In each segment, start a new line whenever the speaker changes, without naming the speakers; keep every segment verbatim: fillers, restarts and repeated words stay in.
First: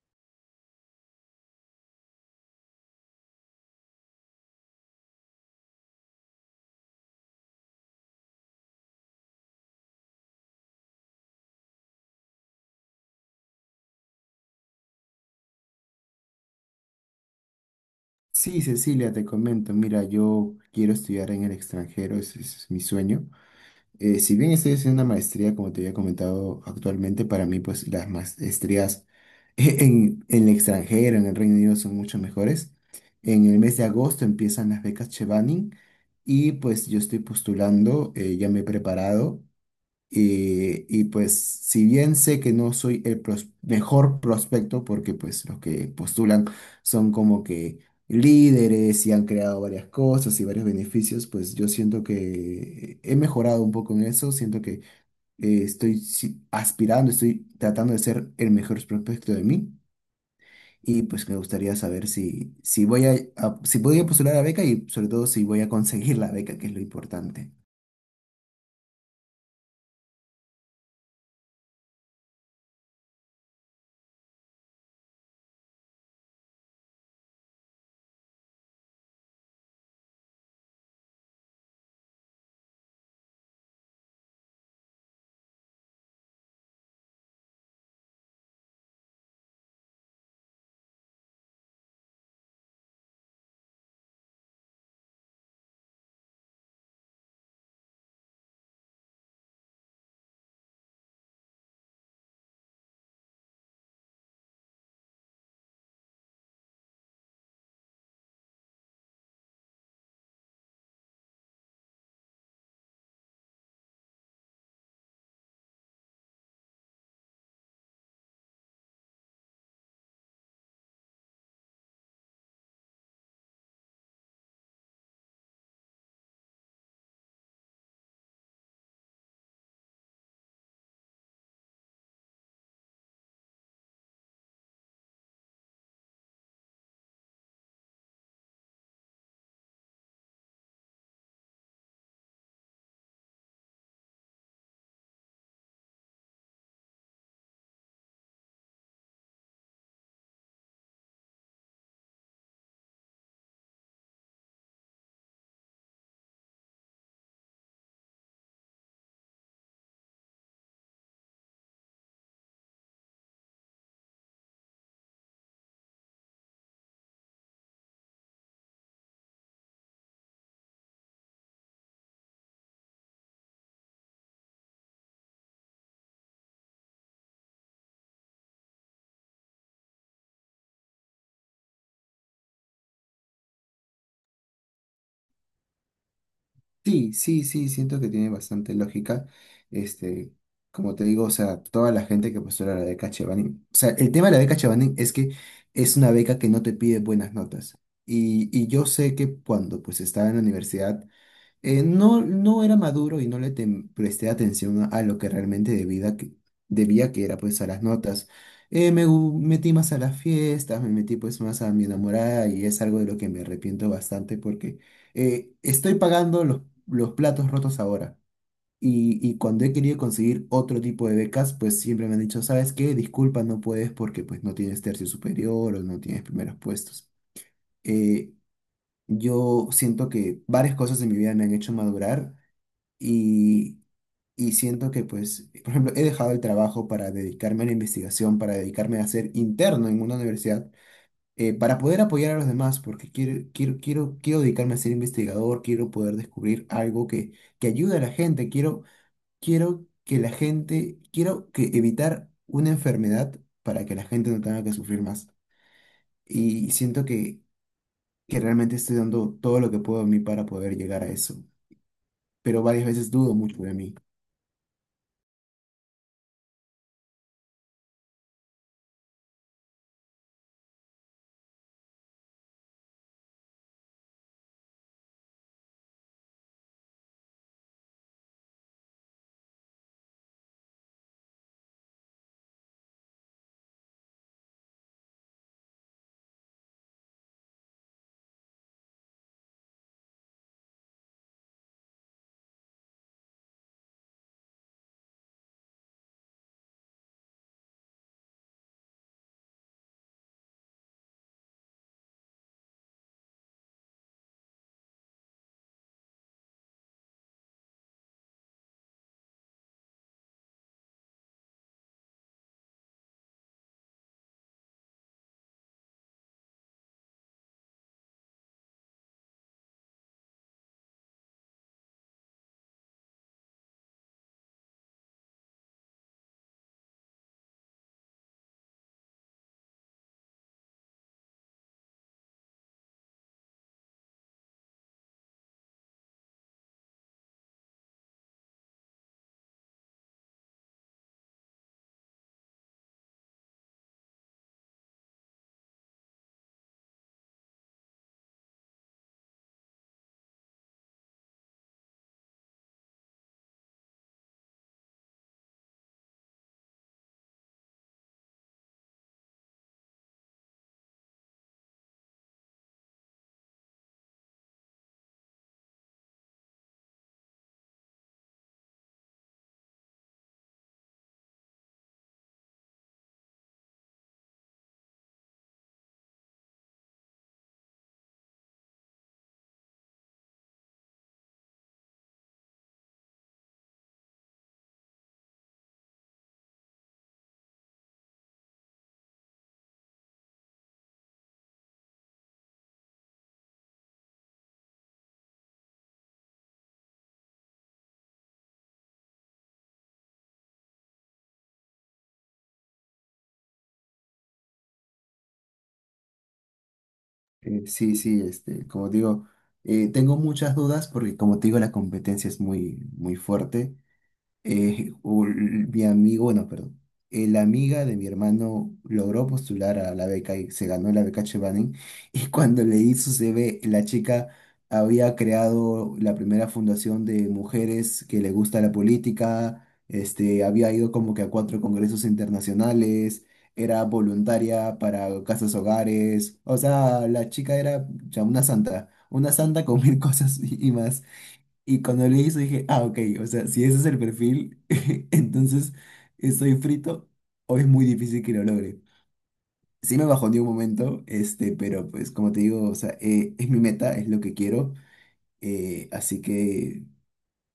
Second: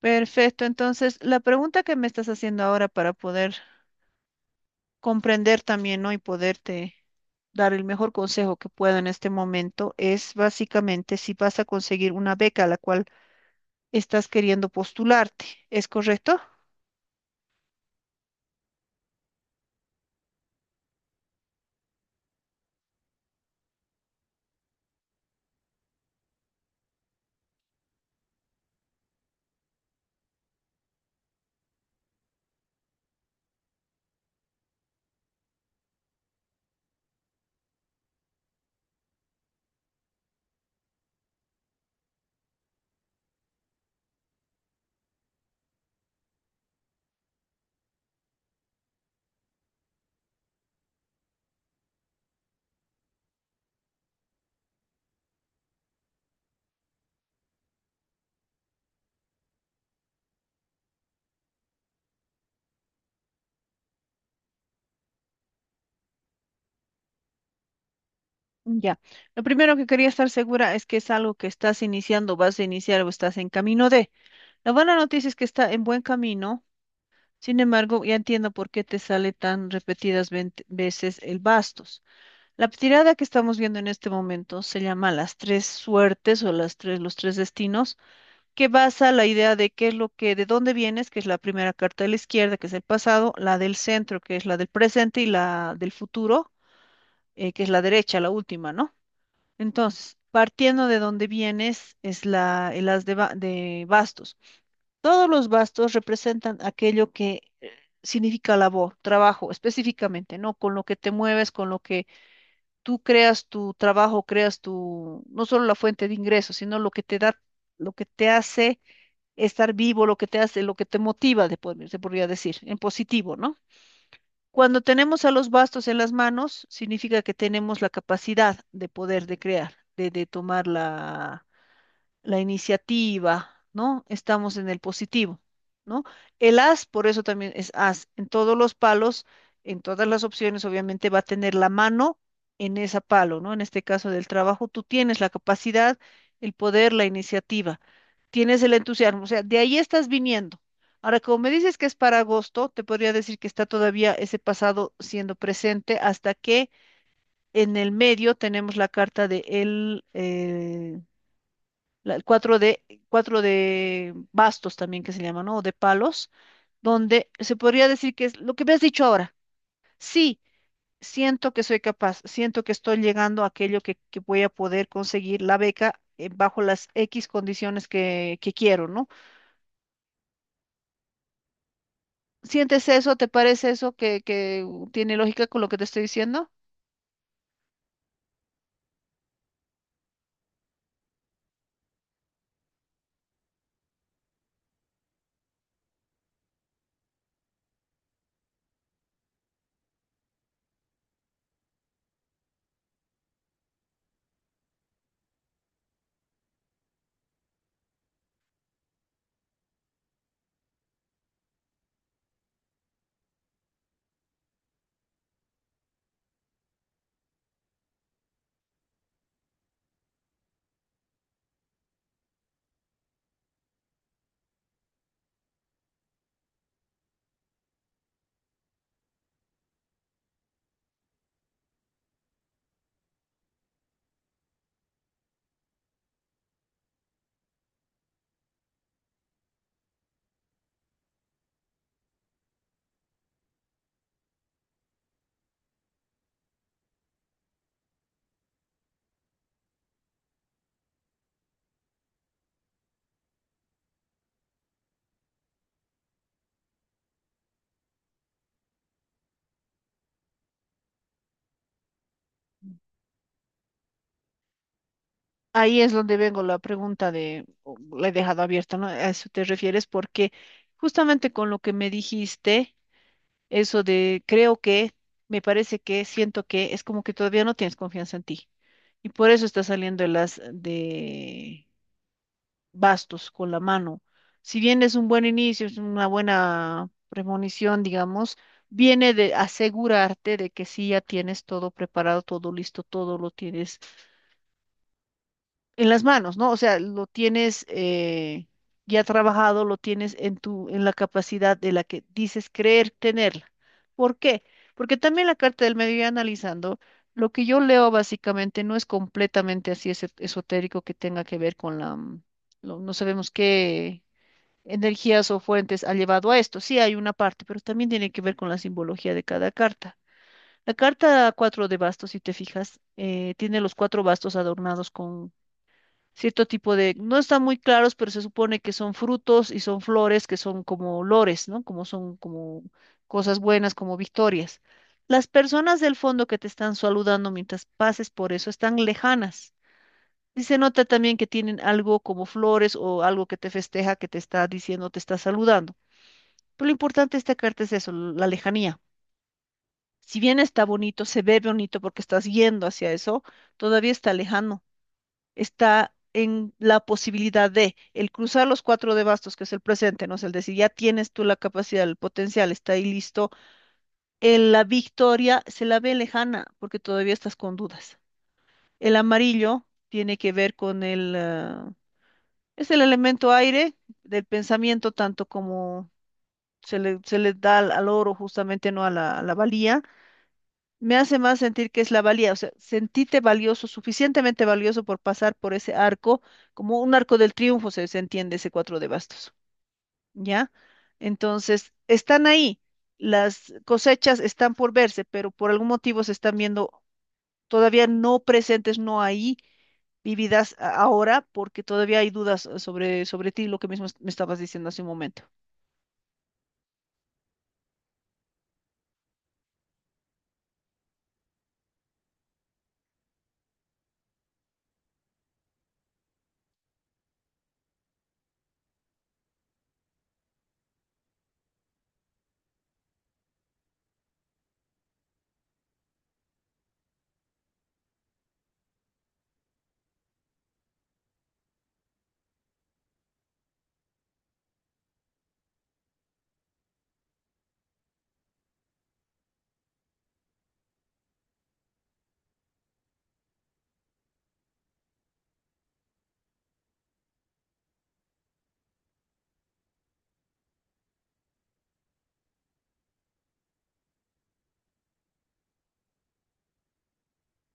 Perfecto, entonces la pregunta que me estás haciendo ahora para poder comprender también, ¿no? Y poderte dar el mejor consejo que puedo en este momento es básicamente si vas a conseguir una beca a la cual estás queriendo postularte, ¿es correcto?
Sí, Cecilia, te comento, mira, yo quiero estudiar en el extranjero, ese es mi sueño. Eh, si bien estoy haciendo una maestría, como te había comentado actualmente, para mí pues las maestrías en, en el extranjero, en el Reino Unido, son mucho mejores. En el mes de agosto empiezan las becas Chevening y pues yo estoy postulando, eh, ya me he preparado. Eh, y pues si bien sé que no soy el pros- mejor prospecto, porque pues los que postulan son como que líderes y han creado varias cosas y varios beneficios, pues yo siento que he mejorado un poco en eso, siento que eh, estoy si- aspirando, estoy tratando de ser el mejor prospecto de mí. Y pues me gustaría saber si, si voy a, a- si voy a postular la beca y sobre todo si voy a conseguir la beca, que es lo importante.
Ya. Lo primero que quería estar segura es que es algo que estás iniciando, vas a iniciar o estás en camino de. La buena noticia es que está en buen camino, sin embargo, ya entiendo por qué te sale tan repetidas ven- veces el bastos. La tirada que estamos viendo en este momento se llama las tres suertes o las tres, los tres destinos, que basa la idea de qué es lo que, de dónde vienes, que es la primera carta de la izquierda, que es el pasado, la del centro, que es la del presente, y la del futuro, eh, que es la derecha, la última, ¿no? Entonces, partiendo de dónde vienes, es la, el as de, ba- de bastos. Todos los bastos representan aquello que eh, significa labor, trabajo, específicamente, ¿no? Con lo que te mueves, con lo que tú creas tu trabajo, creas tu, no solo la fuente de ingresos, sino lo que te da, lo que te hace estar vivo, lo que te hace, lo que te motiva, de pod- se podría decir, en positivo, ¿no? Cuando tenemos a los bastos en las manos, significa que tenemos la capacidad de poder de crear, de, de tomar la la iniciativa, ¿no? Estamos en el positivo, ¿no? El as, por eso también es as. En todos los palos, en todas las opciones, obviamente va a tener la mano en ese palo, ¿no? En este caso del trabajo, tú tienes la capacidad, el poder, la iniciativa, tienes el entusiasmo, o sea, de ahí estás viniendo. Ahora, como me dices que es para agosto, te podría decir que está todavía ese pasado siendo presente hasta que en el medio tenemos la carta de el, eh, la- el cuatro de, cuatro de bastos también que se llama, ¿no? O de palos, donde se podría decir que es lo que me has dicho ahora. Sí, siento que soy capaz, siento que estoy llegando a aquello que, que voy a poder conseguir la beca eh, bajo las X condiciones que, que quiero, ¿no? ¿Sientes eso? ¿Te parece eso que, que tiene lógica con lo que te estoy diciendo?
Sí, sí, sí, siento que tiene bastante lógica. Este, como te digo, o sea, toda la gente que postula la beca Chevening, o sea, el tema de la beca Chevening es que es una beca que no te pide buenas notas. Y, y yo sé que cuando pues estaba en la universidad, eh, no, no era maduro y no le tem- presté atención a, a lo que realmente debía que, debía, que era pues a las notas. Eh, me gu- metí más a las fiestas, me metí pues más a mi enamorada y es algo de lo que me arrepiento bastante porque eh, estoy pagando los, los platos rotos ahora. Y, y cuando he querido conseguir otro tipo de becas, pues siempre me han dicho, ¿sabes qué? Disculpa, no puedes porque pues no tienes tercio superior o no tienes primeros puestos. Eh, yo siento que varias cosas en mi vida me han hecho madurar y, y siento que, pues, por ejemplo, he dejado el trabajo para dedicarme a la investigación, para dedicarme a ser interno en una universidad, eh, para poder apoyar a los demás, porque quiero, quiero, quiero, quiero dedicarme a ser investigador, quiero poder descubrir algo que, que ayude a la gente, quiero, quiero que la gente, quiero que evitar una enfermedad para que la gente no tenga que sufrir más. Y siento que, que realmente estoy dando todo lo que puedo de mí para poder llegar a eso, pero varias veces dudo mucho de mí.
Ahí es donde vengo la pregunta de, o la he dejado abierta, ¿no? A eso te refieres porque justamente con lo que me dijiste. Eso de creo que, me parece que, siento que, es como que todavía no tienes confianza en ti. Y por eso está saliendo el as de bastos con la mano. Si bien es un buen inicio, es una buena premonición, digamos, viene de asegurarte de que sí ya tienes todo preparado, todo listo, todo lo tienes en las manos, ¿no? O sea, lo tienes eh, ya trabajado, lo tienes en tu, en la capacidad de la que dices creer tenerla. ¿Por qué? Porque también la carta del medio, ya analizando, lo que yo leo básicamente no es completamente así ese- esotérico que tenga que ver con la, mm, lo- no sabemos qué energías o fuentes ha llevado a esto. Sí, hay una parte, pero también tiene que ver con la simbología de cada carta. La carta cuatro de bastos, si te fijas, eh, tiene los cuatro bastos adornados cierto tipo de, no están muy claros, pero se supone que son frutos y son flores que son como olores, ¿no? Como son como cosas buenas, como victorias. Las personas del fondo que te están saludando mientras pases por eso están lejanas. Y se nota también que tienen algo como flores o algo que te festeja, que te está diciendo, te está saludando. Pero lo importante de esta carta es eso, la lejanía. Si bien está bonito, se ve bonito porque estás yendo hacia eso, todavía está lejano, está en la posibilidad de el cruzar los cuatro de bastos, que es el presente, ¿no? Es el decir, ya tienes tú la capacidad, el potencial, está ahí listo. El- la victoria se la ve lejana porque todavía estás con dudas. El amarillo tiene que ver con el, ah, es el elemento aire del pensamiento, tanto como se le, se le da al, al oro justamente, ¿no? A la, a la valía. Me hace más sentir que es la valía, o sea, sentíte valioso, suficientemente valioso por pasar por ese arco, como un arco del triunfo, se, se entiende ese cuatro de bastos, ¿ya? Entonces, están ahí, las cosechas están por verse, pero por algún motivo se están viendo todavía no presentes, no ahí, vividas a- ahora, porque todavía hay dudas eh, sobre, sobre ti, lo que mismo es- me estabas diciendo hace un momento.
Eh, sí, sí, este, como digo, eh, tengo muchas dudas porque como te digo, la competencia es muy, muy fuerte, eh, u- mi amigo, bueno, perdón, eh, la amiga de mi hermano logró postular a la beca y se ganó la beca Chevening. Y cuando leí su C V, la chica había creado la primera fundación de mujeres que le gusta la política, este, había ido como que a cuatro congresos internacionales, era voluntaria para casas hogares, o sea, la chica era ya una santa, una santa con mil cosas y y más. Y cuando leí eso dije, ah, ok, o sea, si ese es el perfil, entonces estoy frito o es muy difícil que lo logre. Sí me bajó de un momento, este, pero pues como te digo, o sea, eh, es mi meta, es lo que quiero, eh, así que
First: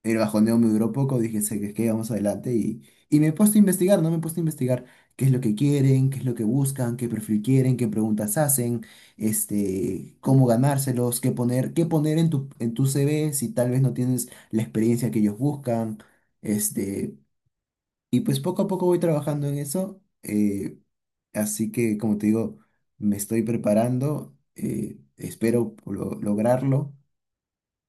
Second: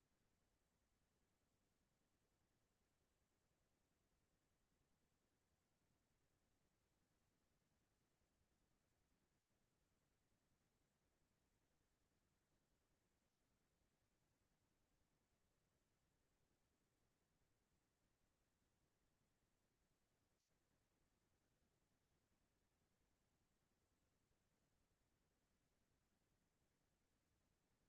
el bajoneo me duró poco, dije, sé que que vamos adelante y, y me he puesto a investigar, ¿no? Me he puesto a investigar qué es lo que quieren, qué es lo que buscan, qué perfil quieren, qué preguntas hacen, este, cómo ganárselos, qué poner, qué poner en tu, en tu C V si tal vez no tienes la experiencia que ellos buscan, este, y pues poco a poco voy trabajando en eso, eh, así que como te digo, me estoy preparando, eh, espero lo- lograrlo.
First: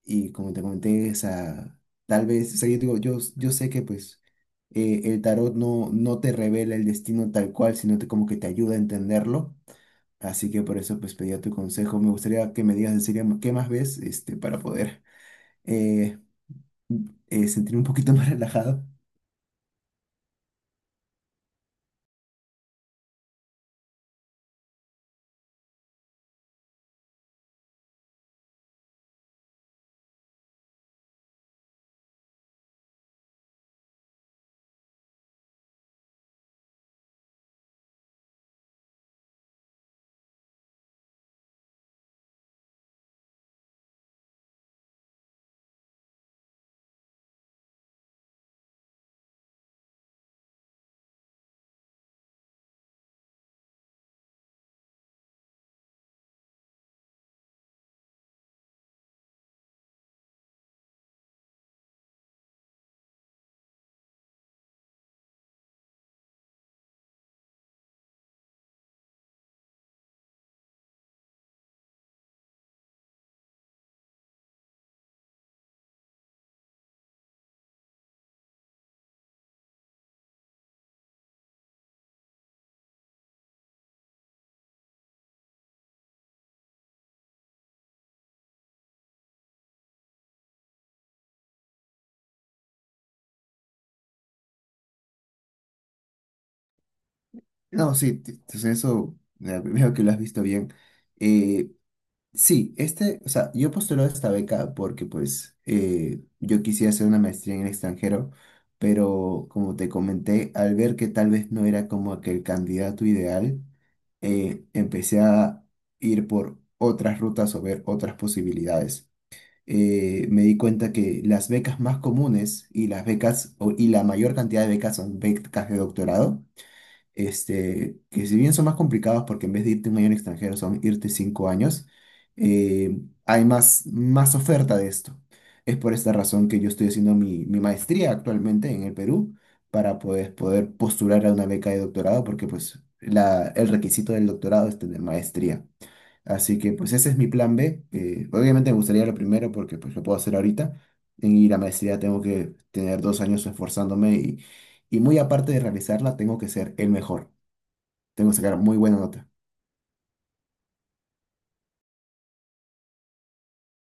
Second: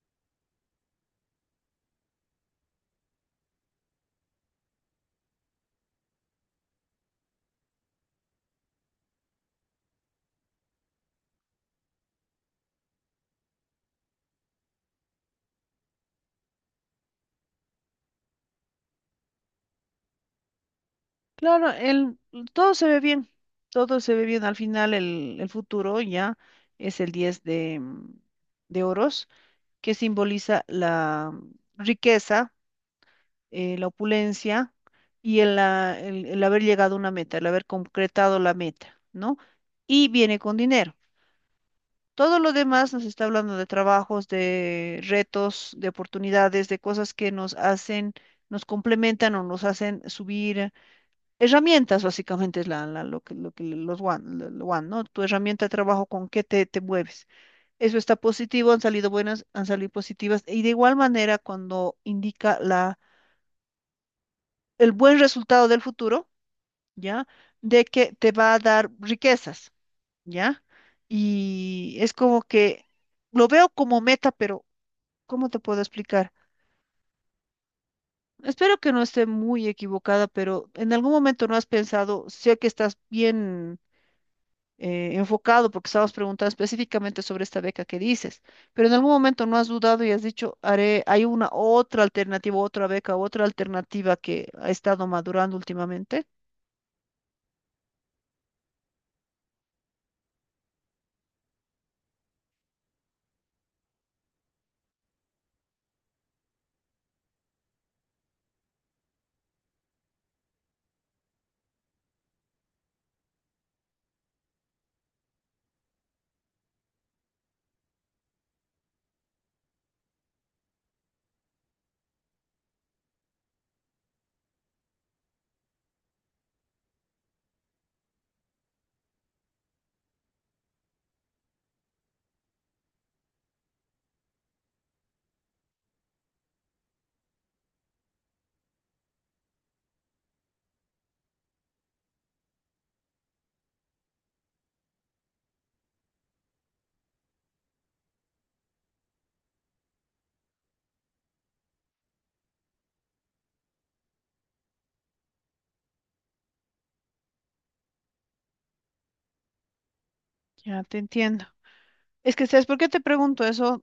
Y como te comenté, o sea, tal vez, o sea, yo digo, yo, yo sé que pues eh, el tarot no, no te revela el destino tal cual, sino te, como que te ayuda a entenderlo. Así que por eso pues pedía tu consejo. Me gustaría que me digas en serio qué más ves este, para poder eh, eh, sentirme un poquito más relajado.
Claro, el, todo se ve bien, todo se ve bien. Al final el, el futuro ya es el diez de, mm, de oros, que simboliza la riqueza, eh, la opulencia y el, ah, el- el haber llegado a una meta, el haber concretado la meta, ¿no? Y viene con dinero. Todo lo demás nos está hablando de trabajos, de retos, de oportunidades, de cosas que nos hacen, nos complementan o nos hacen subir. Herramientas básicamente es la, la- lo que, lo que los One, lo- lo One, ¿no? Tu herramienta de trabajo, con qué te, te mueves. Eso está positivo, han salido buenas, han salido positivas. Y de igual manera, cuando indica la, el buen resultado del futuro, ¿ya? De que te va a dar riquezas, ¿ya? Y es como que lo veo como meta, pero ¿cómo te puedo explicar? Espero que no esté muy equivocada, pero en algún momento no has pensado, sé que estás bien eh, enfocado, porque estabas preguntando específicamente sobre esta beca que dices, pero en algún momento no has dudado y has dicho, haré, hay una otra alternativa, otra beca, otra alternativa que ha estado madurando últimamente.
No, sí, t- entonces eso, eh, veo que lo has visto bien. Eh, Sí, este, o sea, yo postulé esta beca porque pues eh, yo quisiera hacer una maestría en el extranjero, pero como te comenté, al ver que tal vez no era como que el candidato ideal, eh, empecé a ir por otras rutas o ver otras posibilidades. Eh, me di cuenta que las becas más comunes y las becas o- y la mayor cantidad de becas son becas de doctorado, este, que si bien son más complicados porque en vez de irte un año al extranjero son irte cinco años, eh, hay más, más oferta de esto. Es por esta razón que yo estoy haciendo mi, mi maestría actualmente en el Perú para poder, poder postular a una beca de doctorado porque pues la, el requisito del doctorado es tener maestría. Así que pues ese es mi plan B. Eh, obviamente me gustaría lo primero porque pues lo puedo hacer ahorita. En ir a maestría tengo que tener dos años esforzándome y, y muy aparte de realizarla tengo que ser el mejor. Tengo que sacar muy buena nota.
Ya te entiendo. Es que, ¿sabes por qué te pregunto eso?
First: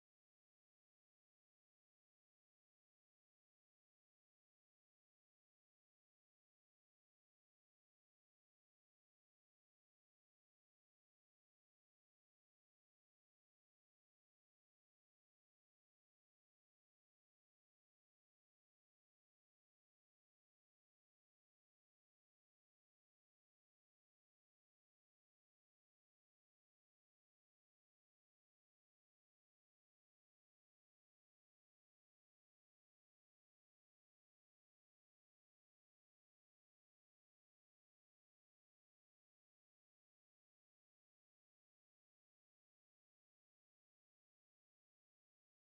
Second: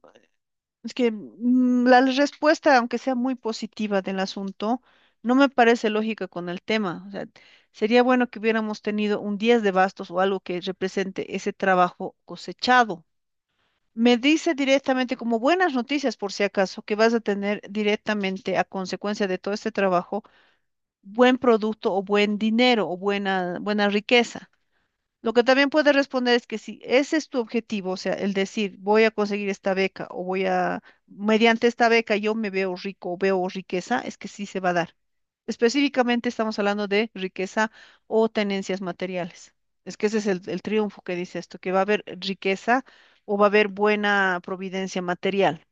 Es que mm, la respuesta, aunque sea muy positiva del asunto, no me parece lógica con el tema. O sea, sería bueno que hubiéramos tenido un diez de bastos o algo que represente ese trabajo cosechado. Me dice directamente, como buenas noticias por si acaso, que vas a tener directamente a consecuencia de todo este trabajo, buen producto o buen dinero o buena, buena riqueza. Lo que también puedes responder es que si ese es tu objetivo, o sea, el decir, voy a conseguir esta beca o voy a, mediante esta beca yo me veo rico o veo riqueza, es que sí se va a dar. Específicamente estamos hablando de riqueza o tenencias materiales. Es que ese es el, el triunfo que dice esto, que va a haber riqueza o va a haber buena providencia material.